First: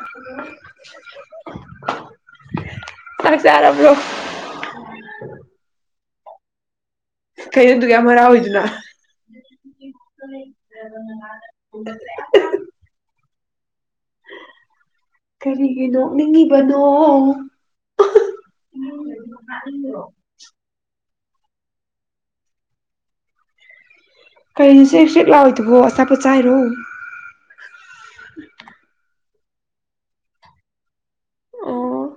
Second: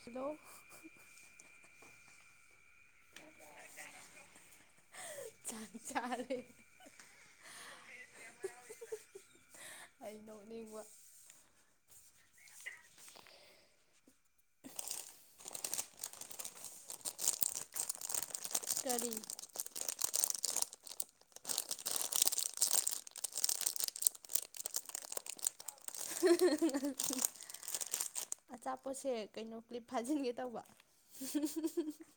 hello ꯑꯁꯔꯕ꯭ꯔꯣ ꯆꯥꯛ ꯆꯥꯔꯦ ꯀꯩꯅꯅꯦ ꯇꯒ ꯃꯔ ꯑꯣꯏꯣꯏꯗꯨꯅ ꯑꯩ ꯅꯣꯛꯅꯤꯡꯕ ꯀꯔꯤꯒꯅꯣ ꯅꯤꯡꯉꯤꯕꯅꯣ ꯎꯝꯣ ꯀꯔꯤ [unintelligible] ꯀꯩꯅꯅꯤ ꯁꯤ ꯁꯤꯛ ꯂꯥꯎꯑꯣꯗꯕꯣ ꯑꯆꯥꯄꯣꯠꯁꯦ ꯀꯩꯅꯣ ꯀ꯭ꯂꯤꯞ ꯐꯥꯖꯤꯟꯒꯦ ꯇꯧꯕ ꯑꯣ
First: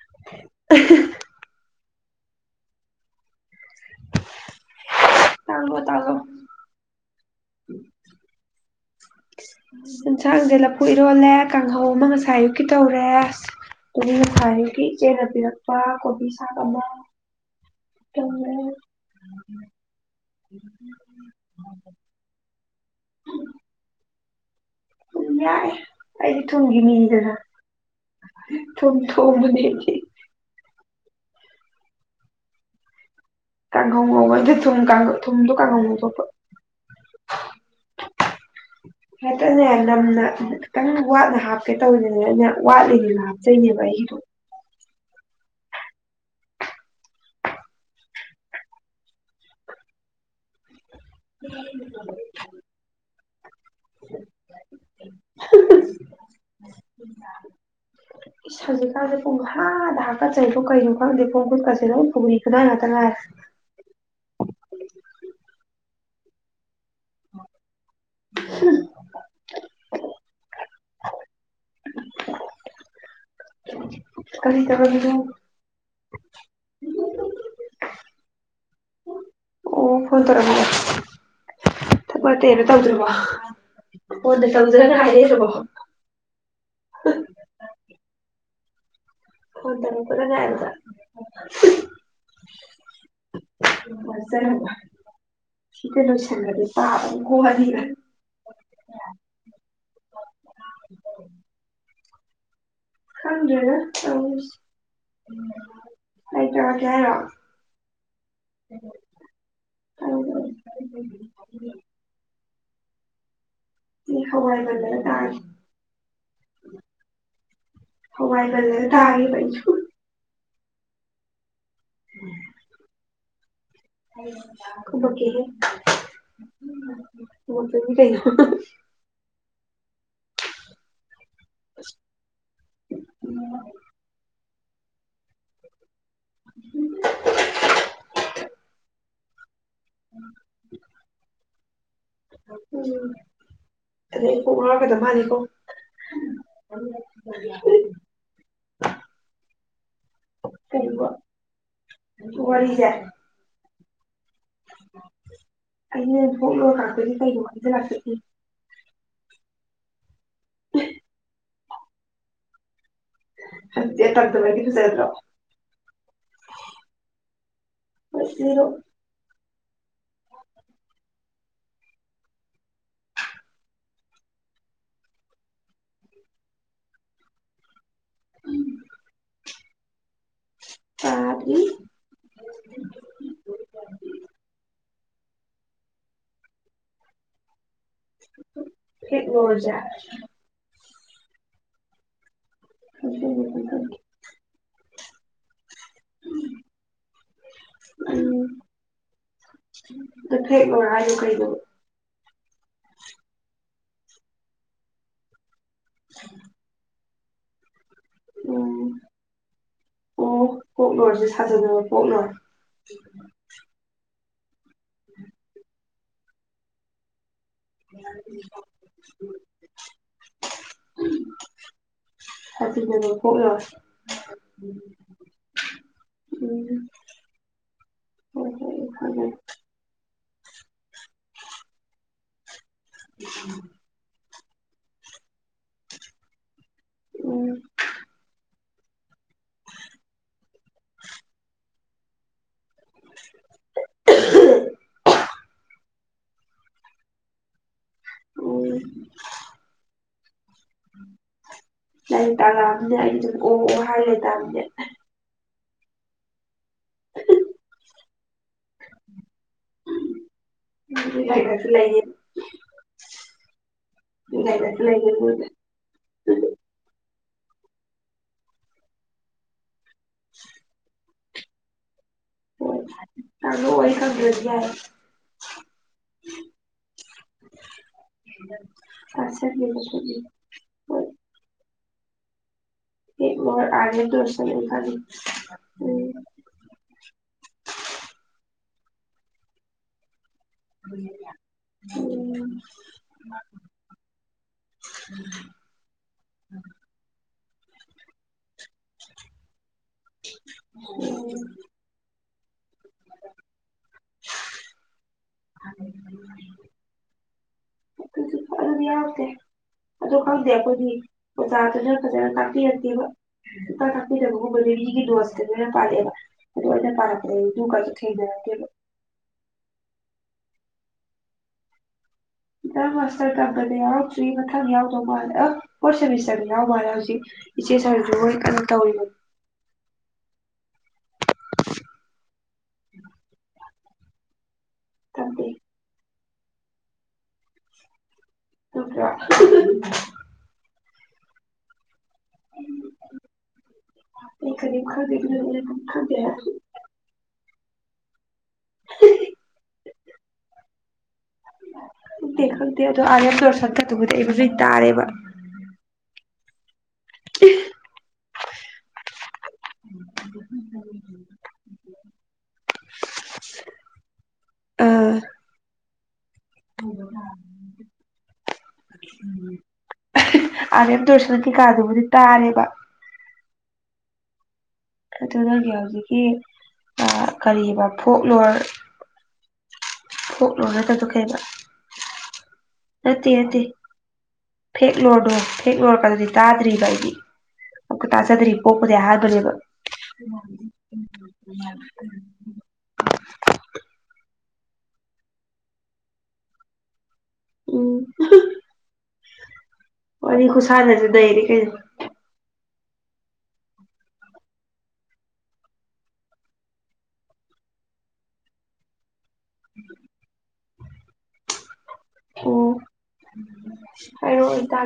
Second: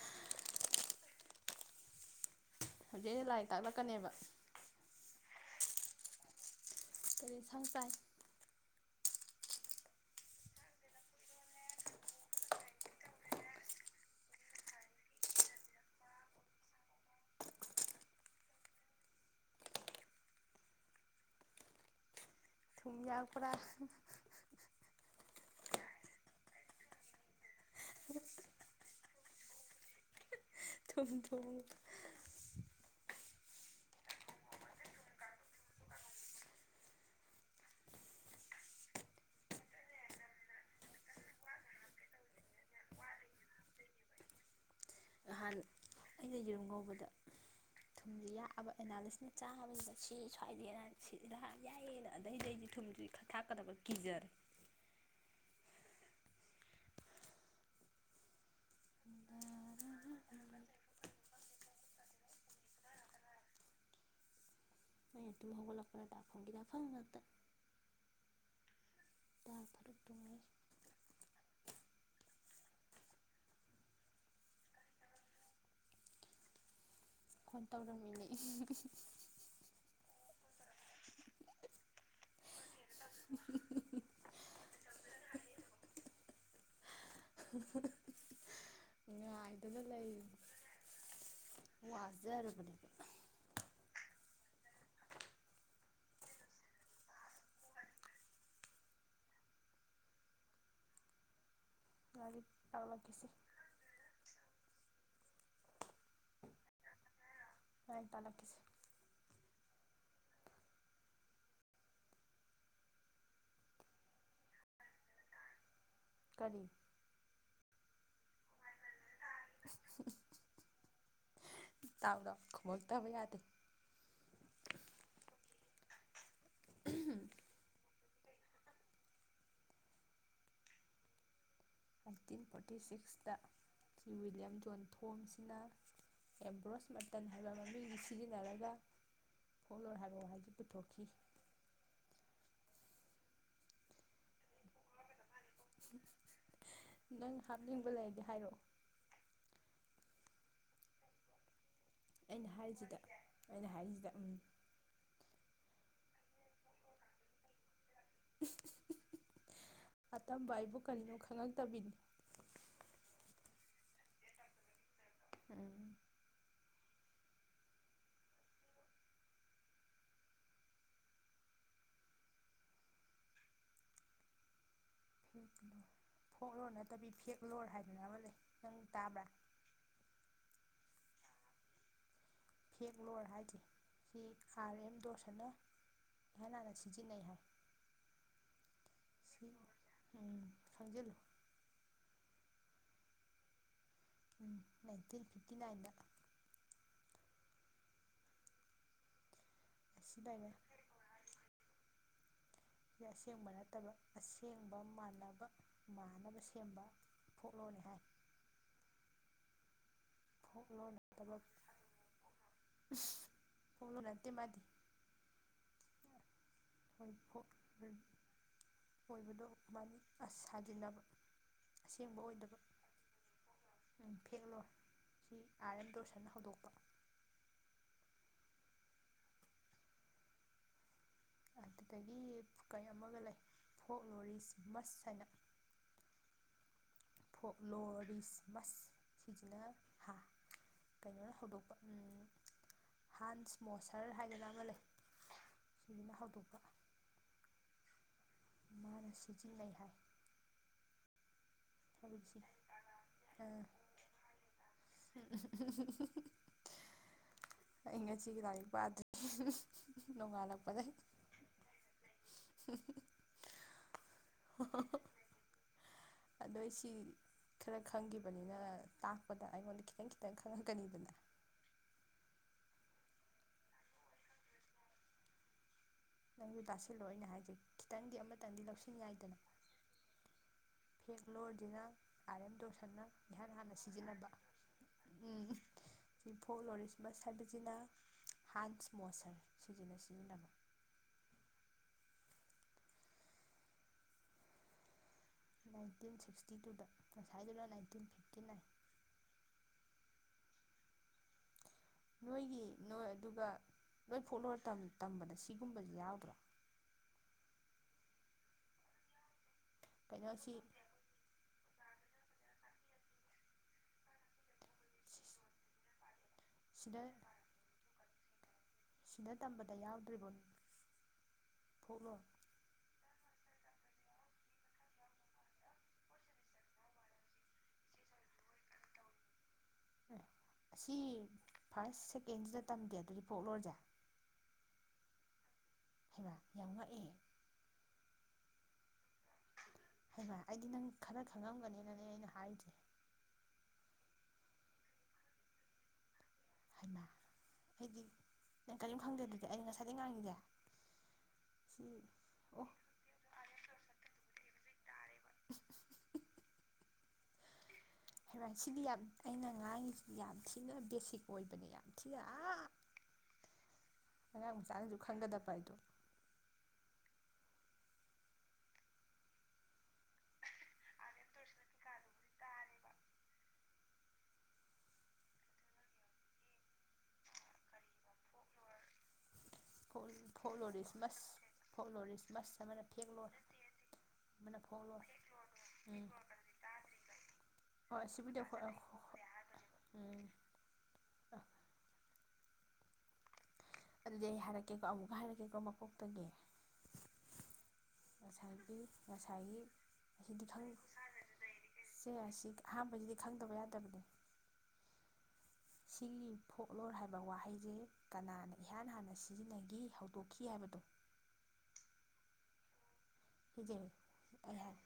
[inaudible] ꯍꯧꯖꯤꯛ ꯑ ꯂꯥꯏꯔꯤꯛ ꯇꯥꯛꯂꯛꯀꯅꯦꯕ ꯇꯥꯡꯒꯣ ꯇꯥꯒꯣ ꯀꯔꯤ ꯊꯪ ꯆꯥꯏ ꯑꯦꯟꯁꯥꯡꯁꯦ ꯂꯐꯨ ꯏꯔꯣꯜꯂꯦ ꯀꯥꯡꯍꯧ ꯑꯃ ꯉꯁꯥꯏ ꯑꯌꯨꯛꯀꯤ ꯇꯧꯔꯦ ꯑꯅꯤ ꯉꯁꯥꯏ ꯑꯌꯨꯛꯀꯤ ꯏꯆꯦꯅ ꯄꯤꯔꯛꯄ ꯀꯣꯕꯤ ꯁꯥꯛ ꯑꯃ ꯇꯧꯦ ꯊꯨꯝ ꯌꯥꯛꯄ꯭ꯔꯥ ꯌꯥꯏ ꯑꯩꯗꯤ ꯊꯨꯝꯒꯤ ꯃꯤꯗꯅ ꯊꯨꯝ ꯊꯣꯡꯕꯅꯦꯗꯤ ꯊꯣꯡ ꯀꯥꯡꯈꯧ ꯉꯧꯕ ꯊꯨꯝꯧ ꯊꯨꯝꯗꯣ ꯀꯥꯡꯈꯧ ꯉꯧꯗꯣꯛꯄ ꯉꯇꯅꯦ ꯅꯝꯅ ꯈꯤꯇꯪ ꯋꯥꯠꯅ ꯍꯥꯞꯀꯦ ꯇꯧꯔꯤꯅꯤꯅꯦ ꯑꯩꯅ ꯋꯥꯠꯂꯤꯅꯤꯅ ꯍꯥꯞꯆꯩꯅꯦꯕ ꯑꯩꯒꯤꯗꯣ ꯅꯍꯥꯟ ꯑꯩꯅ ꯌꯦꯔꯨꯝ ꯀꯧꯕꯗ ꯊꯨꯝꯁ ꯌꯥꯛꯑꯕ ꯑꯦꯅꯥꯂꯤꯁꯅ ꯆꯥꯕꯁꯤꯗ ꯁꯤ ꯁ꯭ꯋꯥꯏꯗꯦꯅ ꯍꯥꯏꯔ ꯁꯤꯍꯥꯛ ꯌꯥꯏꯌꯦꯅ ꯑꯗꯩꯗꯩꯗꯤ ꯊꯨꯝꯁꯤ ꯊꯥꯛꯀꯗꯕ ꯀꯤꯖꯔꯦ ꯏꯁ ꯍꯧꯖꯤꯛꯀꯥꯟꯁꯦ ꯑꯩꯅ ꯄꯨꯡꯍꯥꯗ ꯍꯥꯞꯀꯠꯆꯩꯗꯣ ꯀꯩꯅꯣ ꯈꯪꯗꯦ ꯄꯣꯡ ꯈꯨꯠꯀꯁꯤ ꯂꯣ ꯄꯨꯔꯤ ꯈꯨꯗꯥꯥꯏ ꯉꯥꯛꯇ ꯉꯥꯏꯔꯦ ꯑꯦ ꯇꯨꯝꯣꯒꯣꯛꯂꯥꯛ ꯐꯣꯡꯒꯗ ꯇꯥ ꯐꯔꯛ ꯇꯨꯡꯉꯥꯏ [inaudible] ꯀꯔꯤ ꯇꯔꯕꯤꯗ ꯀꯟ ꯇꯧꯔꯃꯤ ꯂꯩ ꯑꯣ ꯐꯣꯟ ꯇꯧꯔ ꯊ ꯇꯧꯗ꯭ꯔꯕꯣ ꯃꯣꯟꯗ ꯇꯧꯗ꯭ꯔꯒ ꯍꯥꯏꯔꯕꯣ ꯎꯝ ꯐ ꯍ ꯇꯅ ꯄꯨꯔ ꯉꯔ ꯋꯥꯖꯔꯕꯅꯦꯕ ꯂ ꯄ ꯍꯥꯏꯗꯤ ꯂ ꯍꯪꯖꯅ ꯎꯝ ꯑꯩꯇꯔ ꯀꯦꯔꯣ ꯂꯥꯏꯔꯤꯛ ꯇꯥꯛꯂꯛꯈꯤꯁꯤ ꯎꯝ ꯍꯋꯥꯏ ꯂꯩꯦ ꯇꯥꯏ ꯀꯔꯤ ꯍ ꯋꯥꯏꯒꯂꯦ ꯊꯥꯏꯥꯏꯁꯨ ꯇꯥꯎ ꯂꯃꯣ ꯇꯕ ꯌꯥꯗ ꯀ ꯇꯤꯟ ꯐꯣꯔꯇꯤ ꯁꯤꯛꯁꯇ꯭ꯔꯤꯋꯤꯌꯝ ꯊꯣꯡꯁꯤꯅ ꯑꯕ꯭ꯔꯣꯁ ꯃꯇꯟ ꯍꯥꯏꯕ ꯃꯃꯤꯡꯁꯤ ꯁꯤꯖꯤꯟꯅꯔꯒ ꯐꯣꯂ ꯍꯥꯏꯕ ꯍꯥꯏꯖꯤꯕꯨꯊꯣꯛꯈꯤ ꯎꯝ ꯑꯗꯩ ꯑꯩ ꯀꯣꯛ ꯂꯥꯎꯔꯒꯗꯕ ꯃꯥꯅꯤꯀꯣ ꯅꯪ ꯍꯥꯞꯅꯤꯡꯕ ꯂꯩꯔꯗꯤ ꯍꯥꯏꯔꯛꯑꯣ ꯀꯕ ꯑꯩꯅ ꯍꯥꯏꯔꯤꯁꯤꯗ ꯑꯩꯅ ꯍꯥꯏꯔꯤꯁꯤ ꯗ ꯎꯝ ꯑꯅꯦ ꯊ ꯂ ꯀꯗꯤ ꯀꯥꯏ ꯏ ꯂꯥꯛꯦ ꯎꯝ ꯑꯇꯝꯕꯥꯏꯕꯨ ꯀꯩꯅꯣ ꯈꯪꯉꯛꯇꯕꯤꯅꯤ ꯇꯥꯛꯗꯕꯗꯤ ꯐꯖꯗ꯭ꯔꯣ [inaudible] [unintelligible] ꯐꯣꯛꯂꯣ ꯅꯠꯇꯕꯤ ꯐꯦꯛꯂꯣ ꯍꯥꯏꯕ ꯑꯃ ꯂꯩ ꯅꯪ ꯇꯥꯕ꯭ꯔ ꯇꯗ꯭ꯔꯤ ꯍꯦꯛꯂꯣꯔ ꯍꯥꯏꯖꯦ ꯍꯤ ꯁꯥꯔ ꯑꯦꯝꯗꯣ ꯏꯍꯥꯟ ꯍꯥꯟꯅ ꯁꯤꯖꯤꯟꯅꯩ ꯍꯥꯏ ꯐꯦꯠꯂꯣꯔꯖꯦ ꯈꯪꯖꯜꯂꯨ [unintelligible] ꯎꯝ ꯅꯥꯏꯟꯇꯤꯟ ꯐꯤꯊꯤ ꯅꯥꯏꯟꯗ ꯎꯝ ꯑꯁꯤ ꯑꯗꯨ ꯂꯩꯔꯦ ꯐꯦꯛꯂꯣꯔ ꯍꯥꯏꯁꯦ ꯀꯩꯅꯣꯕ ꯑꯁꯦꯡꯕ ꯅꯠꯇꯕ ꯑꯁꯦꯡꯕ ꯃꯥꯟꯅꯕ ꯃꯥꯅꯕ ꯁꯦꯝꯕ ꯐꯣꯛꯂꯣꯔꯅꯦ ꯍꯥꯏ ꯎꯝ ꯑꯣ ꯐꯣꯛꯂꯣꯔ ꯐꯣꯛꯂꯣꯔꯁꯦ ꯅꯠꯇꯕ ꯁꯥꯖꯕ ꯐꯣꯛꯂꯣꯔ ꯃꯗꯤ ꯍꯣꯏ ꯑꯣꯏꯕꯗꯣ ꯃꯥꯗꯤ ꯑꯁ ꯁꯥꯖꯤꯟꯅꯕ ꯑꯁꯦꯡꯕ ꯑꯣꯏꯗꯕ ꯁꯥꯖꯤꯟꯅꯕ ꯄꯣꯛꯂꯣꯏ ꯐꯦꯛꯂꯣꯔ ꯁꯤ ꯑꯥꯔ ꯑꯦꯝ ꯗꯣꯔꯁꯟꯅ ꯍꯧꯗꯣꯛꯄ ꯎꯝ ꯍꯣꯏ [unintelligible] ꯑꯗꯨꯗꯒꯤ ꯀꯩ ꯑꯃꯒ ꯂꯩ ꯐꯣꯛꯂꯣꯔꯤꯁ ꯃꯁ ꯍꯥꯏꯅ ꯎꯝ ꯐꯣꯛꯂꯣꯔꯤꯁ ꯃꯁ ꯁꯤꯍꯤꯅ ꯍꯥ ꯀꯩꯅꯣꯅ ꯍꯧꯗꯣꯛꯄ ꯍꯟꯁ ꯃꯣꯁꯔ ꯍꯥꯏꯗꯅ ꯑꯃ ꯂꯩ ꯁꯨꯕꯤꯅ ꯍꯧꯗꯣꯛꯄ ꯎꯝ ꯃꯥꯅꯁꯤꯖꯤꯟꯅꯩ ꯂꯩꯍꯥꯏ ꯎꯝ ꯂꯩ ꯇꯥꯔꯥꯑꯝꯅꯦ ꯑꯩꯁꯨ ꯑ ꯑꯣ ꯑꯣ ꯍꯥꯏꯔꯦ ꯇꯥꯕꯅꯦ [unintelligible] ꯑꯩ ꯉꯁꯤꯒꯤ ꯂꯥꯏꯔꯤꯛ ꯄꯥꯗ꯭ꯔꯤ ꯅꯣꯡꯉꯥꯜꯂꯛꯄꯗ ꯂꯥꯏꯔꯤꯛꯁꯨ ꯂꯩꯌꯦ ꯂꯥꯏꯔꯤꯛꯁꯨ ꯂꯩꯌꯦ ꯃꯣꯏꯅ ꯑꯗ ꯁꯤ ꯈꯔ ꯈꯪꯈꯤꯕꯅꯤꯅ ꯇꯥꯛꯄꯗ ꯑꯩꯉꯣꯟꯗ ꯈꯤꯇꯪ ꯈꯤꯇꯪ ꯈꯪꯉꯛꯀꯅꯤꯗꯅ ꯍ ꯆꯣ ꯋꯥ ꯁꯌꯥ ꯅꯪꯁꯨ ꯇꯥꯁꯤꯜꯂꯣꯩꯅ ꯍꯥꯏꯁ ꯈꯤꯇꯪꯗꯤ ꯑꯃꯇꯪꯗꯤ ꯂꯧꯁꯤꯟ ꯌꯥꯏꯗꯅ ꯇꯥꯛꯁꯟꯒꯦꯕ ꯁꯨꯝ ꯍꯣꯏ ꯐꯦꯡꯒꯂꯣꯗꯤꯅ ꯑꯔꯦꯝꯝ ꯗꯣꯁꯥ ꯐꯅ ꯍꯦꯛ ꯏꯍꯥꯟ ꯂꯣꯏꯔ ꯍꯥꯟꯅ ꯑꯥꯔꯂꯦꯟ ꯁꯤꯖꯤꯟꯅꯕ ꯇꯧꯔꯁꯅ ꯑꯩ ꯈꯜꯂꯤ ꯎ ꯎꯝ ꯆꯐꯣꯛ ꯂꯣꯔꯤꯁꯃꯁ ꯍꯥꯏꯕꯁꯤꯅ ꯍꯥꯟ ꯃꯣꯁꯔ ꯁꯤꯖꯤꯟꯅ ꯁꯤꯖꯤꯟꯅꯕ ꯎꯝ ꯅꯥꯏꯟꯇꯤꯟ ꯁꯤꯛꯁꯇꯤ ꯇꯨꯗ ꯥꯏꯂ ꯐꯇꯟ ꯑꯣ ꯅꯣꯏꯒꯤ ꯅꯣꯏ ꯑꯗꯨꯒ ꯂꯣꯏ ꯐꯣꯛꯂꯨꯔ ꯇꯝꯃꯦ ꯇꯝꯕꯗ ꯁꯤꯒꯨꯝꯕꯁ ꯌꯥꯎꯗ꯭ꯔꯣ ꯐꯔꯗꯤ ꯌꯥꯦ ꯑꯗꯨ ꯀꯩꯅꯣ ꯈꯪꯗꯦ ꯁꯤ ꯑꯩꯈꯣꯏꯗꯤ ꯑꯣꯖꯥ ꯑꯗꯨꯅ ꯐꯖꯅ ꯇꯥꯛꯄꯤꯔꯛꯇꯦꯕ ꯇ ꯇꯥꯛꯄꯤꯗꯕꯒꯨꯝꯕꯗꯨ ꯃꯤꯒꯤ ꯗꯣꯁꯇ ꯂꯣꯏꯅ ꯄꯥꯜꯂꯦꯕ ꯑꯗꯨ ꯇꯥꯔꯛ꯭ꯔꯦ ꯊꯗꯣ ꯁꯤꯅ ꯇꯝꯕꯗ ꯌꯥꯎꯗ꯭ꯔꯤꯕ ꯐꯣꯛꯂꯣ ꯏ ꯃꯥꯁꯇꯔ ꯇꯝꯕꯅꯦ ꯌꯥꯎꯛꯇ꯭ꯔꯤ ꯃꯊꯪ ꯌꯥꯎꯗꯧ ꯃꯥꯜꯂꯦ ꯑ ꯐꯣꯔꯠ ꯁꯦꯃꯤꯁꯇꯔꯗ ꯌꯥꯎ ꯃꯥꯜꯂꯦ ꯍꯧꯖꯤꯛ ꯏꯆꯦ ꯁꯥꯔꯁꯨ ꯃꯣꯏ ꯀꯩꯅꯣ ꯇꯧꯔꯤꯕꯅꯤ ꯑꯁꯤ ꯐꯥꯔꯁ ꯁꯦꯀꯦꯟꯁꯤꯗ ꯇꯝꯗꯦ ꯑꯗꯨꯗꯤ ꯄꯣꯛꯂꯁꯦ ꯑꯗꯨꯗ ꯍꯥꯏꯕ ꯌꯥꯝ ꯋꯥꯠꯑꯦ ꯑꯣ ꯍꯥꯏꯕ ꯑꯩꯗꯤ ꯅꯪ ꯈꯔ ꯈꯪꯂꯝꯝꯒꯅꯦ ꯑꯩꯅ ꯍꯥꯏꯖꯩ ꯑꯩ ꯀꯅꯤ ꯈꯗꯤꯅ ꯈꯗ ꯍꯥꯏꯃ ꯑꯩꯗꯤ ꯅꯪ ꯀꯔꯤꯝ ꯈꯪꯗꯗꯗꯤ ꯑꯩꯅ ꯉꯁꯥꯏꯗꯒꯤꯩ ꯉꯥꯡꯉꯁꯦ ꯣ ꯑꯗꯨ ꯑꯔ ꯁ ꯇꯥꯔꯦꯕ [unintelligible] ꯍꯩꯚ ꯁꯤꯗꯤ ꯌꯥꯝ ꯑꯩꯅ ꯉꯥꯡꯁꯤ ꯌꯥꯝ ꯊꯤꯅ ꯕꯦꯁꯤꯛ ꯑꯣꯏꯕꯅꯦ ꯌꯥꯝ ꯊꯤꯅ ꯑꯉꯥꯡ ꯃꯆꯥꯅꯁꯨ ꯑ ꯈꯪꯒꯗꯕ ꯍꯥꯏꯗꯣ ꯑꯥꯔ ꯑꯦꯝ ꯗꯔꯁꯟ ꯀꯩꯀꯥꯗꯨꯕꯨꯗꯤ ꯇꯥꯔꯦꯕ ꯑꯗꯨꯒꯤ ꯍꯧꯖꯤꯛꯀꯤ ꯀꯔꯤꯕ ꯐꯣꯛ ꯂꯣꯔ ꯐꯣꯛ ꯐꯣꯛꯂꯣꯔꯤꯁꯃꯁ ꯐꯣꯛꯂꯣꯅꯠꯇꯊꯣꯛꯈꯩꯕ ꯐꯣꯛꯂꯣꯔꯤꯁꯃꯁ ꯑꯃꯅ ꯅꯠꯇꯦ ꯐꯦꯛꯂꯣꯔ ꯅꯠꯇꯦ ꯑꯃꯅ ꯐꯣꯛꯂꯣꯔ ꯐꯦꯛꯂꯣꯗꯣ ꯐꯦꯛ ꯎꯝ ꯂꯣꯏꯨꯔꯀꯥꯟꯗꯗꯤ ꯇꯥꯗ꯭ꯔꯤꯕ ꯑꯩꯗꯤ ꯍꯣꯏ ꯑꯃꯨꯀ ꯁꯤꯕꯨꯗꯤ ꯇꯥꯖꯗ꯭ꯔꯤ ꯑꯩꯈꯣꯏ ꯄꯣꯛꯄꯗꯤ ꯍꯥꯏꯕꯅꯦꯕ ꯎꯝ ꯀꯦꯀꯣ ꯑꯃꯨꯛ ꯍꯥꯏꯔꯒꯦꯀꯣ ꯃꯀꯣꯛꯇꯒꯤ ꯎꯝ ꯉꯁꯥꯏꯒꯤ ꯉꯁꯥꯏꯒꯤ ꯑꯁꯤꯗꯤ ꯋꯥꯔꯤ ꯈꯨꯁꯥꯟꯅꯁꯨ ꯅꯩꯔꯦ ꯀꯩꯅꯣ ꯈꯪꯁꯦ ꯑꯁꯤ ꯑꯍꯥꯟꯕꯁꯤꯗꯤ ꯈꯪꯗꯕ ꯌꯥꯗꯕꯅꯤ ꯁꯤꯒꯤ ꯐꯣꯛꯂꯣ ꯍꯥꯏꯕ ꯋꯥꯍꯩꯁꯦ ꯀꯅꯥꯅ ꯏꯍꯥꯟ ꯍꯥꯟꯅ ꯁꯤꯖꯤꯟꯅꯈꯤ ꯍꯧꯗꯣꯛꯈꯤ ꯍꯥꯏꯕꯗꯣ ꯑꯣꯝ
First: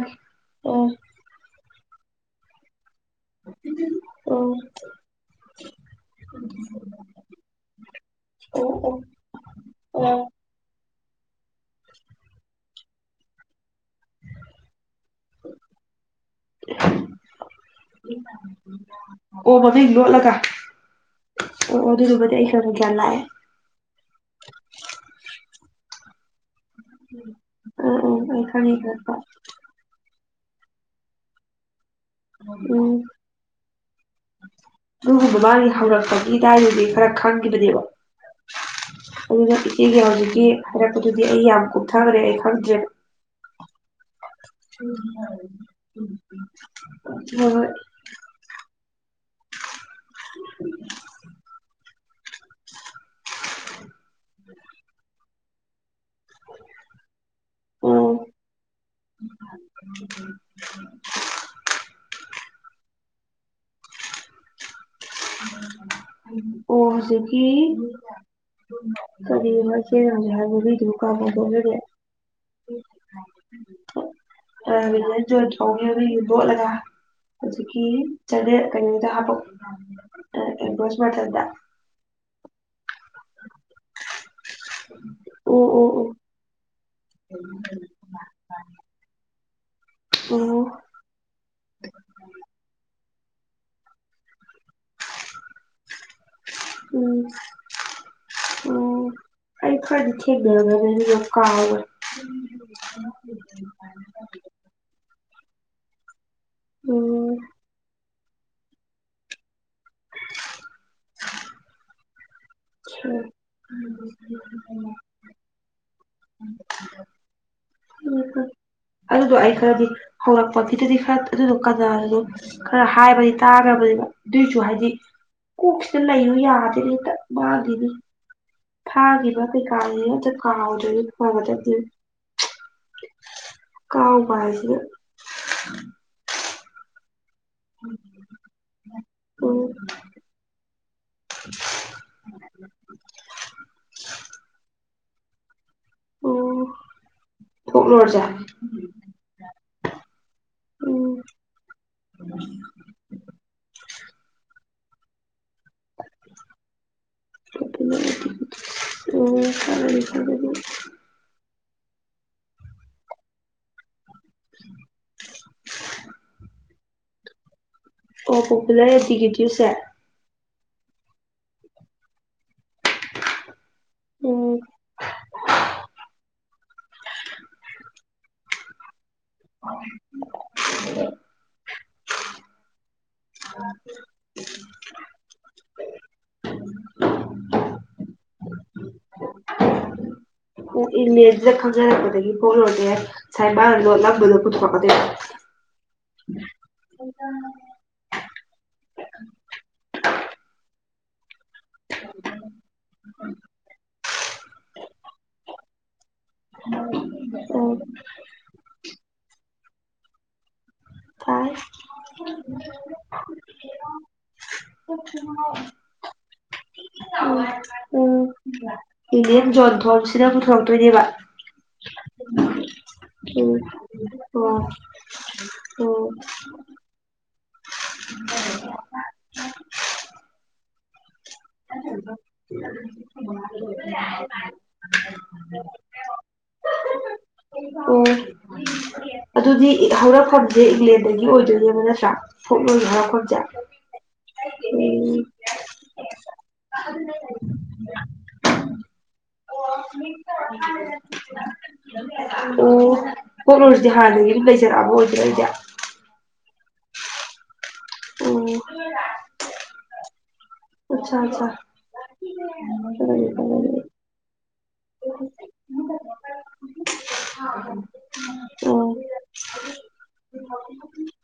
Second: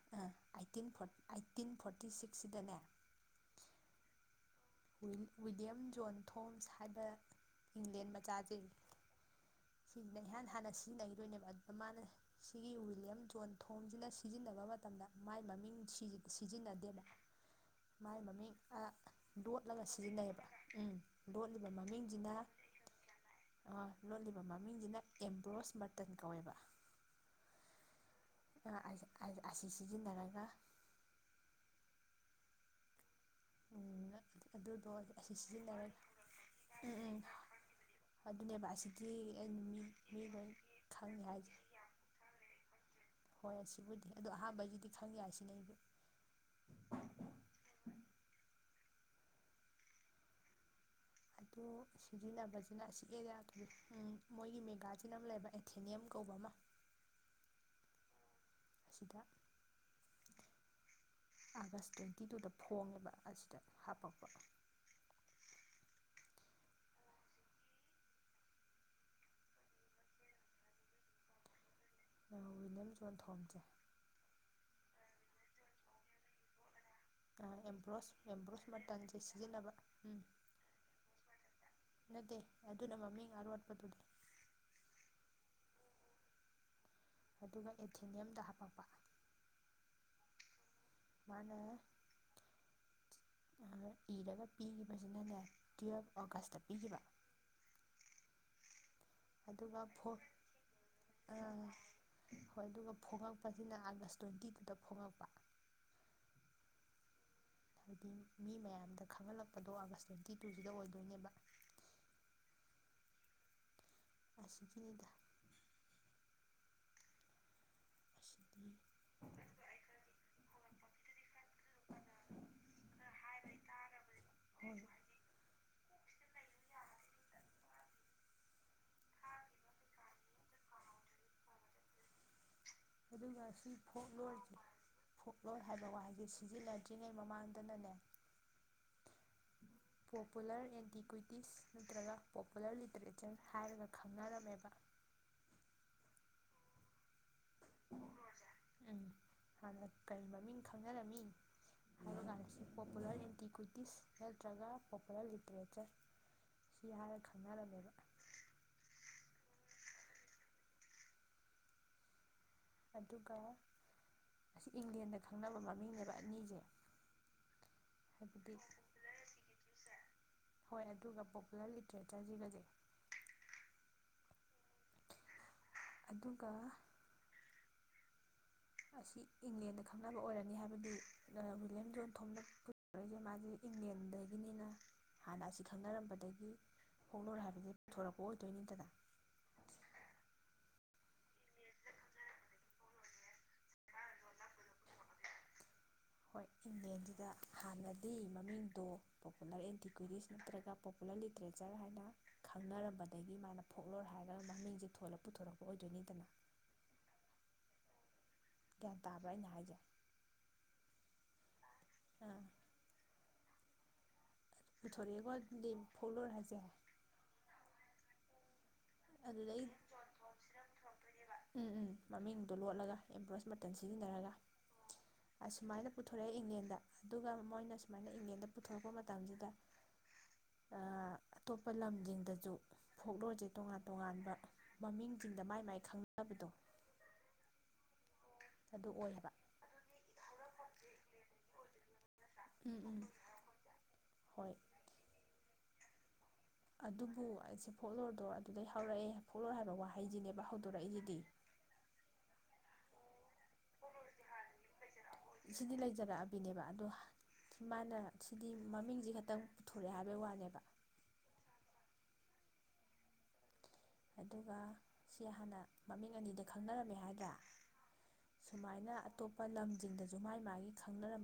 ꯐ ꯎꯝ ꯑꯩꯠꯇꯤꯟ ꯐꯣꯔꯇꯤ ꯁꯤꯛꯁꯁꯤꯗꯅꯦ ꯑꯣ ꯋꯤꯂꯤꯌꯝ ꯖꯣꯟ ꯊꯣꯝꯁ ꯍꯥꯏꯕ ꯏꯪꯂꯦꯟ ꯃꯆꯥꯁ ꯑꯣ ꯑꯣ ꯁꯤꯅ ꯑꯣ ꯏꯍꯥꯟ ꯍꯥꯟꯅ ꯁꯤꯖꯤꯟꯅꯩ ꯑꯗꯨꯣꯏꯅꯦꯕ ꯑꯗꯨꯗ ꯃꯥꯅ ꯁꯤꯒꯤ ꯋꯤꯂꯤꯌꯝ ꯖꯣꯟ ꯊꯣꯡꯁꯤꯅ ꯁꯤꯖꯤꯟꯅꯕ ꯃꯇꯝꯗ ꯃꯥꯏ ꯃꯃꯤꯡ ꯁꯤꯖꯤꯟꯅꯗꯦꯕ ꯃꯥꯏ ꯃꯃꯤꯡ ꯑꯣ ꯂꯣꯠꯂꯒ ꯃꯃꯤꯡ ꯁꯤꯖꯤꯟꯅꯩꯕ ꯎꯝ ꯂꯣꯠꯂꯤꯕ ꯑꯣ ꯑꯣ ꯃꯃꯤꯡꯁꯤꯅ ꯑꯗꯨꯗꯨꯃꯗꯤ ꯑꯩ ꯈꯔ ꯈꯔ ꯒ꯭ꯌꯥꯟ ꯂꯥꯛꯑꯦ ꯑ ꯂꯣꯠꯂꯤꯕ ꯃꯃꯤꯡꯁꯤꯅ ꯑꯦꯝꯕ꯭ꯔꯣꯁ ꯈꯤꯇꯪ ꯀꯧꯋꯦꯕ ꯑꯣ ꯑꯣ ꯑꯁꯤ ꯁꯤꯖꯤꯟꯅꯔꯒ ꯎꯝ ꯑꯗꯨꯗꯣ ꯑꯁꯤ ꯑꯗꯨꯒꯨꯝꯕ ꯃꯥꯒꯤ ꯁꯤꯖꯤꯟꯅꯔꯒ ꯍꯧꯔꯛꯄꯒꯤ ꯏꯗꯥꯏꯗꯨꯗꯤ ꯎꯝ ꯈꯔ ꯎꯝ ꯈꯪꯈꯤꯕꯅꯦꯕ ꯑꯗꯨꯅꯦꯕ ꯑꯁꯤꯗꯤ ꯑꯗꯨꯅ ꯑꯩꯅ ꯃꯤ ꯏꯆꯦꯒꯤ ꯃꯤ ꯍꯧꯖꯤꯛꯀꯤ ꯂꯣꯏ ꯍꯥꯏꯔꯛꯄꯗꯨꯗꯤ ꯈꯪꯉꯦ ꯑꯩ ꯍꯥꯏꯁꯦ ꯌꯥꯝ ꯀꯨꯞꯊꯈ꯭ꯔꯦ ꯑꯩ ꯈꯪꯗ꯭ꯔꯦꯕ ꯍꯣꯏ ꯑꯁꯤꯕꯨꯗꯤ ꯑꯗꯣ ꯑꯍꯥꯟꯕꯩꯁꯤꯗꯤ ꯈꯪ ꯌꯥꯏ ꯁꯤꯅꯦ ꯑꯩꯗꯤ ꯍ [unintelligible] ꯁꯤ ꯅꯕꯁꯤꯅ ꯑꯁꯤ ꯎꯝ ꯃꯣꯏꯒꯤ ꯃꯦꯒꯥꯁꯤꯅꯝ ꯂꯩꯕ ꯑꯦꯊꯦꯅꯤꯌꯝ ꯀꯧꯕ ꯑꯃ ꯑꯣ ꯑꯁꯤꯗ ꯎ ꯑꯥꯒꯁ ꯇ꯭ꯋꯦꯟꯇꯤ ꯇꯨꯗ ꯐꯣꯡꯉꯦꯕ ꯑꯁꯤꯗ ꯍꯥꯄꯛꯄ ꯑꯣ ꯍꯧꯖꯤꯛꯀꯤ ꯀꯔꯤ ꯑꯃ ꯆꯦꯒꯦ ꯍꯥꯏꯕꯒꯤꯗꯨ ꯀꯔꯦ ꯑ ꯇꯧꯔ ꯋꯤꯂꯤꯌꯝ ꯖꯣꯟ ꯊꯣꯝꯁꯦ ꯗꯣꯠꯂꯒ ꯑꯗꯨꯗꯒꯤ ꯑꯦꯝꯕ꯭ꯔꯣꯁ ꯆꯗ ꯑꯦꯝꯕ꯭ꯔꯣꯁ ꯀꯩꯅꯣꯗ ꯃꯇꯝꯁꯦ ꯍꯥꯄ ꯁꯤꯖꯤꯟꯅꯕ ꯎꯝ ꯣꯁꯃꯗ ꯑꯔ [inaudible] ꯑꯣ ꯑꯣ ꯑꯣ ꯑꯗꯨꯒ ꯑꯦꯊꯤꯅꯤꯌꯝꯗ ꯍꯥꯄꯛꯄ ꯑꯣ ꯑꯣ ꯃꯥꯅꯦ ꯏꯔꯒ ꯄꯤꯈꯤꯕꯁꯤꯅꯅꯦꯦ ꯇꯨꯌꯦꯜꯐ ꯑꯣꯒꯁꯇ ꯄꯤꯈꯤꯕ ꯎꯝ ꯑꯣ ꯑꯩ ꯑꯗꯨꯒ ꯑ ꯈꯔꯗꯤ ꯍꯣꯏ ꯊꯦꯡꯅꯔꯝꯃꯦ ꯑꯗꯨꯒ ꯀꯥꯎꯒ꯭ꯔꯦ ꯑꯗꯨꯒ ꯐꯣꯡꯉꯛꯄꯁꯤꯅ ꯑꯥꯒꯁ ꯇ꯭ꯋꯦꯟꯇꯤ ꯇꯨꯗ ꯐꯣꯡꯉꯛꯄ ꯎꯝ ꯍꯥꯏꯗꯤ ꯃꯤ ꯃꯌꯥꯝꯗ ꯈꯪꯍꯜꯂꯛꯄꯗꯣ ꯑꯥꯒꯁ ꯇ꯭ꯋꯦꯟꯇꯤ ꯇꯨꯁꯤꯗ ꯑꯣꯏꯗꯣꯏꯅꯦꯕ ꯑꯁꯕꯤꯗ ꯦ ꯎꯝ ꯎ ꯑꯁꯤꯗꯤ ꯑꯗꯨꯗꯣ ꯑꯩ ꯈꯔꯗꯤ ꯍꯧꯔꯛ ꯣꯐꯠꯇꯗꯤ ꯈꯔ ꯑꯗꯨ ꯀꯝ ꯈꯔ ꯍꯥꯏꯕꯗꯤ ꯇꯥꯈ꯭ꯔꯕꯅꯤ ꯁꯨ ꯍꯣꯏ ꯍꯥꯏꯗꯤ ꯀ ꯂꯩꯔꯨ ꯌꯥꯗꯦ ꯃꯥꯒꯤꯗꯤ ꯐꯥꯈꯤꯕ ꯀꯩꯀꯥꯁꯤ ꯑ ꯀꯥꯎꯗꯣꯏꯔꯤ ꯍꯣꯏꯕ ꯆꯗꯨ ꯑꯗꯨꯒ ꯁꯤ ꯐꯣꯛ ꯂꯣꯟꯁꯦ ꯍꯥꯏꯁꯤꯅ ꯐꯣꯛ ꯂꯣꯟ ꯍꯥꯏꯕ ꯋꯥꯒꯤꯁ ꯂꯥꯅꯦ ꯃꯃꯥꯡꯗꯅꯅꯦ ꯎꯝ ꯄꯣꯄꯨꯂꯔ ꯑꯦꯟꯇꯤꯀ꯭ꯋꯤꯇꯤꯁ ꯅꯠꯇ꯭ꯔꯒ ꯄꯣꯄꯨꯂꯔ ꯂꯤꯇꯔꯦꯆꯔ ꯍꯥꯏꯔꯒ ꯈꯪꯅꯔꯝꯃꯦꯕ ꯑꯣ ꯎꯝ ꯍꯥꯟꯅ ꯀꯔꯤ ꯃꯃꯤꯡ ꯎꯝ ꯈꯪꯅꯔꯝꯃꯤ ꯍꯥꯏꯕꯀꯥꯟꯁꯤ ꯄꯣꯄꯨꯂꯔ ꯏꯟꯇꯤꯀ꯭ꯋꯤꯇꯤꯁ ꯅꯠꯇ꯭ꯔꯒ ꯀꯄ ꯂ ꯂꯤꯇꯔꯦꯆꯔ ꯁꯤ ꯍꯥꯏꯔ ꯈꯪꯅꯔꯝꯃꯦꯕ ꯎ ꯑꯗꯨꯒ ꯑꯁꯤ ꯏꯪꯂꯦꯟꯗ ꯈꯪꯅꯕ ꯃꯃꯤꯡꯅꯦꯕ ꯑꯅꯤꯁꯦ ꯑꯣ ꯍꯥꯏꯕꯗꯤ ꯄꯣꯄꯨꯂꯔ ꯑꯦꯗꯤꯤꯒꯤꯦꯇ꯭ꯌꯨꯁꯦ ꯍꯣꯏ ꯑꯗꯨꯒ ꯄꯣꯄꯨꯂꯔ ꯂꯤꯇꯔꯦꯆꯔꯁꯤꯒꯗꯤ ꯎꯝ ꯑꯗꯨꯒ ꯑꯁꯤꯁꯤ ꯏꯪꯂꯦꯟꯗ ꯈꯪꯅꯕ ꯑꯣꯏꯔꯅꯤ ꯍꯥꯏꯕꯗꯨ ꯌꯣꯟ ꯊꯣꯂꯛꯄ ꯑꯩꯁꯦ ꯃꯥꯁꯦ ꯏꯪꯂꯪꯂꯦꯟꯗꯒꯤꯅꯤꯅ ꯍꯥꯟꯅ ꯑꯁꯤ ꯈꯪꯅꯔꯝꯕꯗꯒꯤ ꯍꯣꯂꯣꯔꯦ ꯍꯥꯏꯕꯁꯦ ꯄꯨꯊꯣꯔꯛꯄ ꯑꯣꯏꯗꯣꯏꯅꯤꯠꯇꯅ ꯎ ꯏꯃꯦꯜꯁꯤꯗ ꯈꯪꯖꯔꯛꯄꯗꯒꯤ ꯐꯣꯂꯨꯔꯗꯤꯦ ꯁꯥꯏꯃ ꯂꯣꯂꯛꯄꯗ ꯄꯨꯊꯣꯛꯀꯗꯣꯏ ꯍꯣꯏ ꯏꯟꯪꯂꯦꯟꯗꯨꯗ ꯍꯥꯟꯅꯗꯤ ꯃꯃꯤꯡꯗꯣ ꯄꯣꯄꯨꯂꯔ ꯑꯦꯟꯇꯤꯀ꯭ꯋꯤꯇꯤꯁ ꯅꯠꯇ꯭ꯔꯒ ꯄꯣꯄꯨꯂꯔ ꯂꯤꯇ꯭ꯔꯦꯆꯔ ꯍꯥꯏꯅ ꯈꯪꯅꯔꯝꯕꯗꯒꯤ ꯃꯥꯅ ꯐꯣꯛꯂꯣ ꯍꯥꯏꯔꯒ ꯃꯃꯤꯡꯁꯦ ꯊꯣꯜꯂ ꯄꯨꯊꯣꯔꯛꯄ ꯑꯣꯏꯗꯣꯏꯅꯤꯗꯅ [inaudible] ꯒ꯭ꯌꯥꯟ ꯇꯥꯕ꯭ꯔꯥ ꯑꯩꯅ ꯍꯥꯏꯁꯦ ꯊꯥꯎꯋꯦ ꯊꯣꯂꯦ ꯀꯗꯤ ꯐꯨꯂꯣꯏ ꯍꯥꯏꯖꯦ ꯎꯝ ꯎꯝ ꯏꯅꯦ ꯑꯗꯨꯗꯩ ꯌꯣꯟꯊꯣꯟꯁꯤꯗ ꯄꯨꯊꯣꯔꯛꯇꯣꯏꯅꯦꯕ ꯎꯝ ꯎꯝ ꯃꯃꯤꯡꯗꯣ ꯂꯣꯠꯂꯒ ꯑꯦꯝꯕ꯭ꯔꯣꯁ ꯎꯝ ꯃꯇꯟ ꯁꯤꯖꯤꯟꯅꯔꯒ ꯑꯣ ꯑꯁꯨꯃꯥꯏꯅ ꯑꯣ ꯄꯨꯊꯣꯔꯛꯑꯦ ꯏꯪꯂꯦꯟꯗ ꯑꯗꯨꯒ ꯃꯣꯏꯅ ꯁꯨꯃꯥꯏꯅ ꯏꯪꯂꯦꯟꯗ ꯄꯨꯊꯣꯔꯛꯄ ꯃꯇꯝꯁꯤꯗ ꯑꯇꯣꯞꯄ ꯂꯝꯁꯤꯡꯗꯁꯨ ꯐꯣꯛꯂꯨꯔꯁꯦ ꯇꯣꯉꯥꯟ ꯇꯣꯉꯥꯟꯕ ꯃꯃꯤꯡꯁꯤꯡꯗ ꯃꯥꯏ ꯃꯥꯏ ꯈꯪꯅꯕꯗꯣ ꯑꯣ ꯑꯗꯨ ꯑꯣꯏ ꯍꯥꯏꯕꯥ ꯑꯗꯨꯗꯤ ꯍꯧꯔꯛꯐꯝꯁꯦ ꯏꯪꯂꯦꯟꯗꯅꯤ ꯑꯣꯏꯗꯣꯏꯅꯦꯕ ꯅꯠꯇ꯭ꯔꯥ ꯎꯝ ꯐꯨꯂꯣꯏ ꯎꯝ ꯔ ꯈꯣꯏꯖꯦ ꯍꯣꯏ ꯎꯝ ꯑꯗꯨꯕꯨ ꯍꯥꯏꯁꯦ ꯐꯣꯂꯣꯔꯗꯣ ꯑꯗꯨꯗꯩ ꯍꯧꯔꯛꯑꯦ ꯐꯣꯂꯣꯔ ꯍꯥꯏꯕ ꯋꯥꯍꯩ [unintelligible] ꯎꯝ ꯄꯣꯠꯂꯨꯔꯁꯤꯗꯤ ꯍꯥꯟꯅꯗꯒꯤ ꯃꯩ ꯆꯠꯂꯛꯑꯕ ꯑꯣꯏꯗꯔ꯭ꯦ ꯑꯩꯗꯤ ꯕꯤꯅꯦꯕ ꯑꯗꯣ ꯃꯥꯅ ꯑꯣ ꯁꯤꯗꯤ ꯃꯃꯤꯡꯁꯤ ꯈꯇꯪ ꯄꯨꯊꯣꯔꯛꯑꯦ ꯍꯥꯏꯕꯩ ꯋꯥꯅꯦꯕ ꯑꯆꯥ ꯑꯆꯥ ꯑꯗꯨꯒ ꯁꯤ ꯍꯥꯟꯅ ꯃꯃꯤꯡ ꯑꯅꯤꯗ ꯈꯪꯅꯔꯝꯃꯦ ꯍꯥꯏ ꯍꯥꯏꯗ ꯑꯣ ꯁꯨꯃꯥꯏꯅ ꯑꯇꯣꯞꯄ ꯂꯝꯖꯤꯡꯗꯁꯨ ꯃꯥꯒꯤ ꯃꯥꯒꯤ ꯈꯪꯅꯔꯝ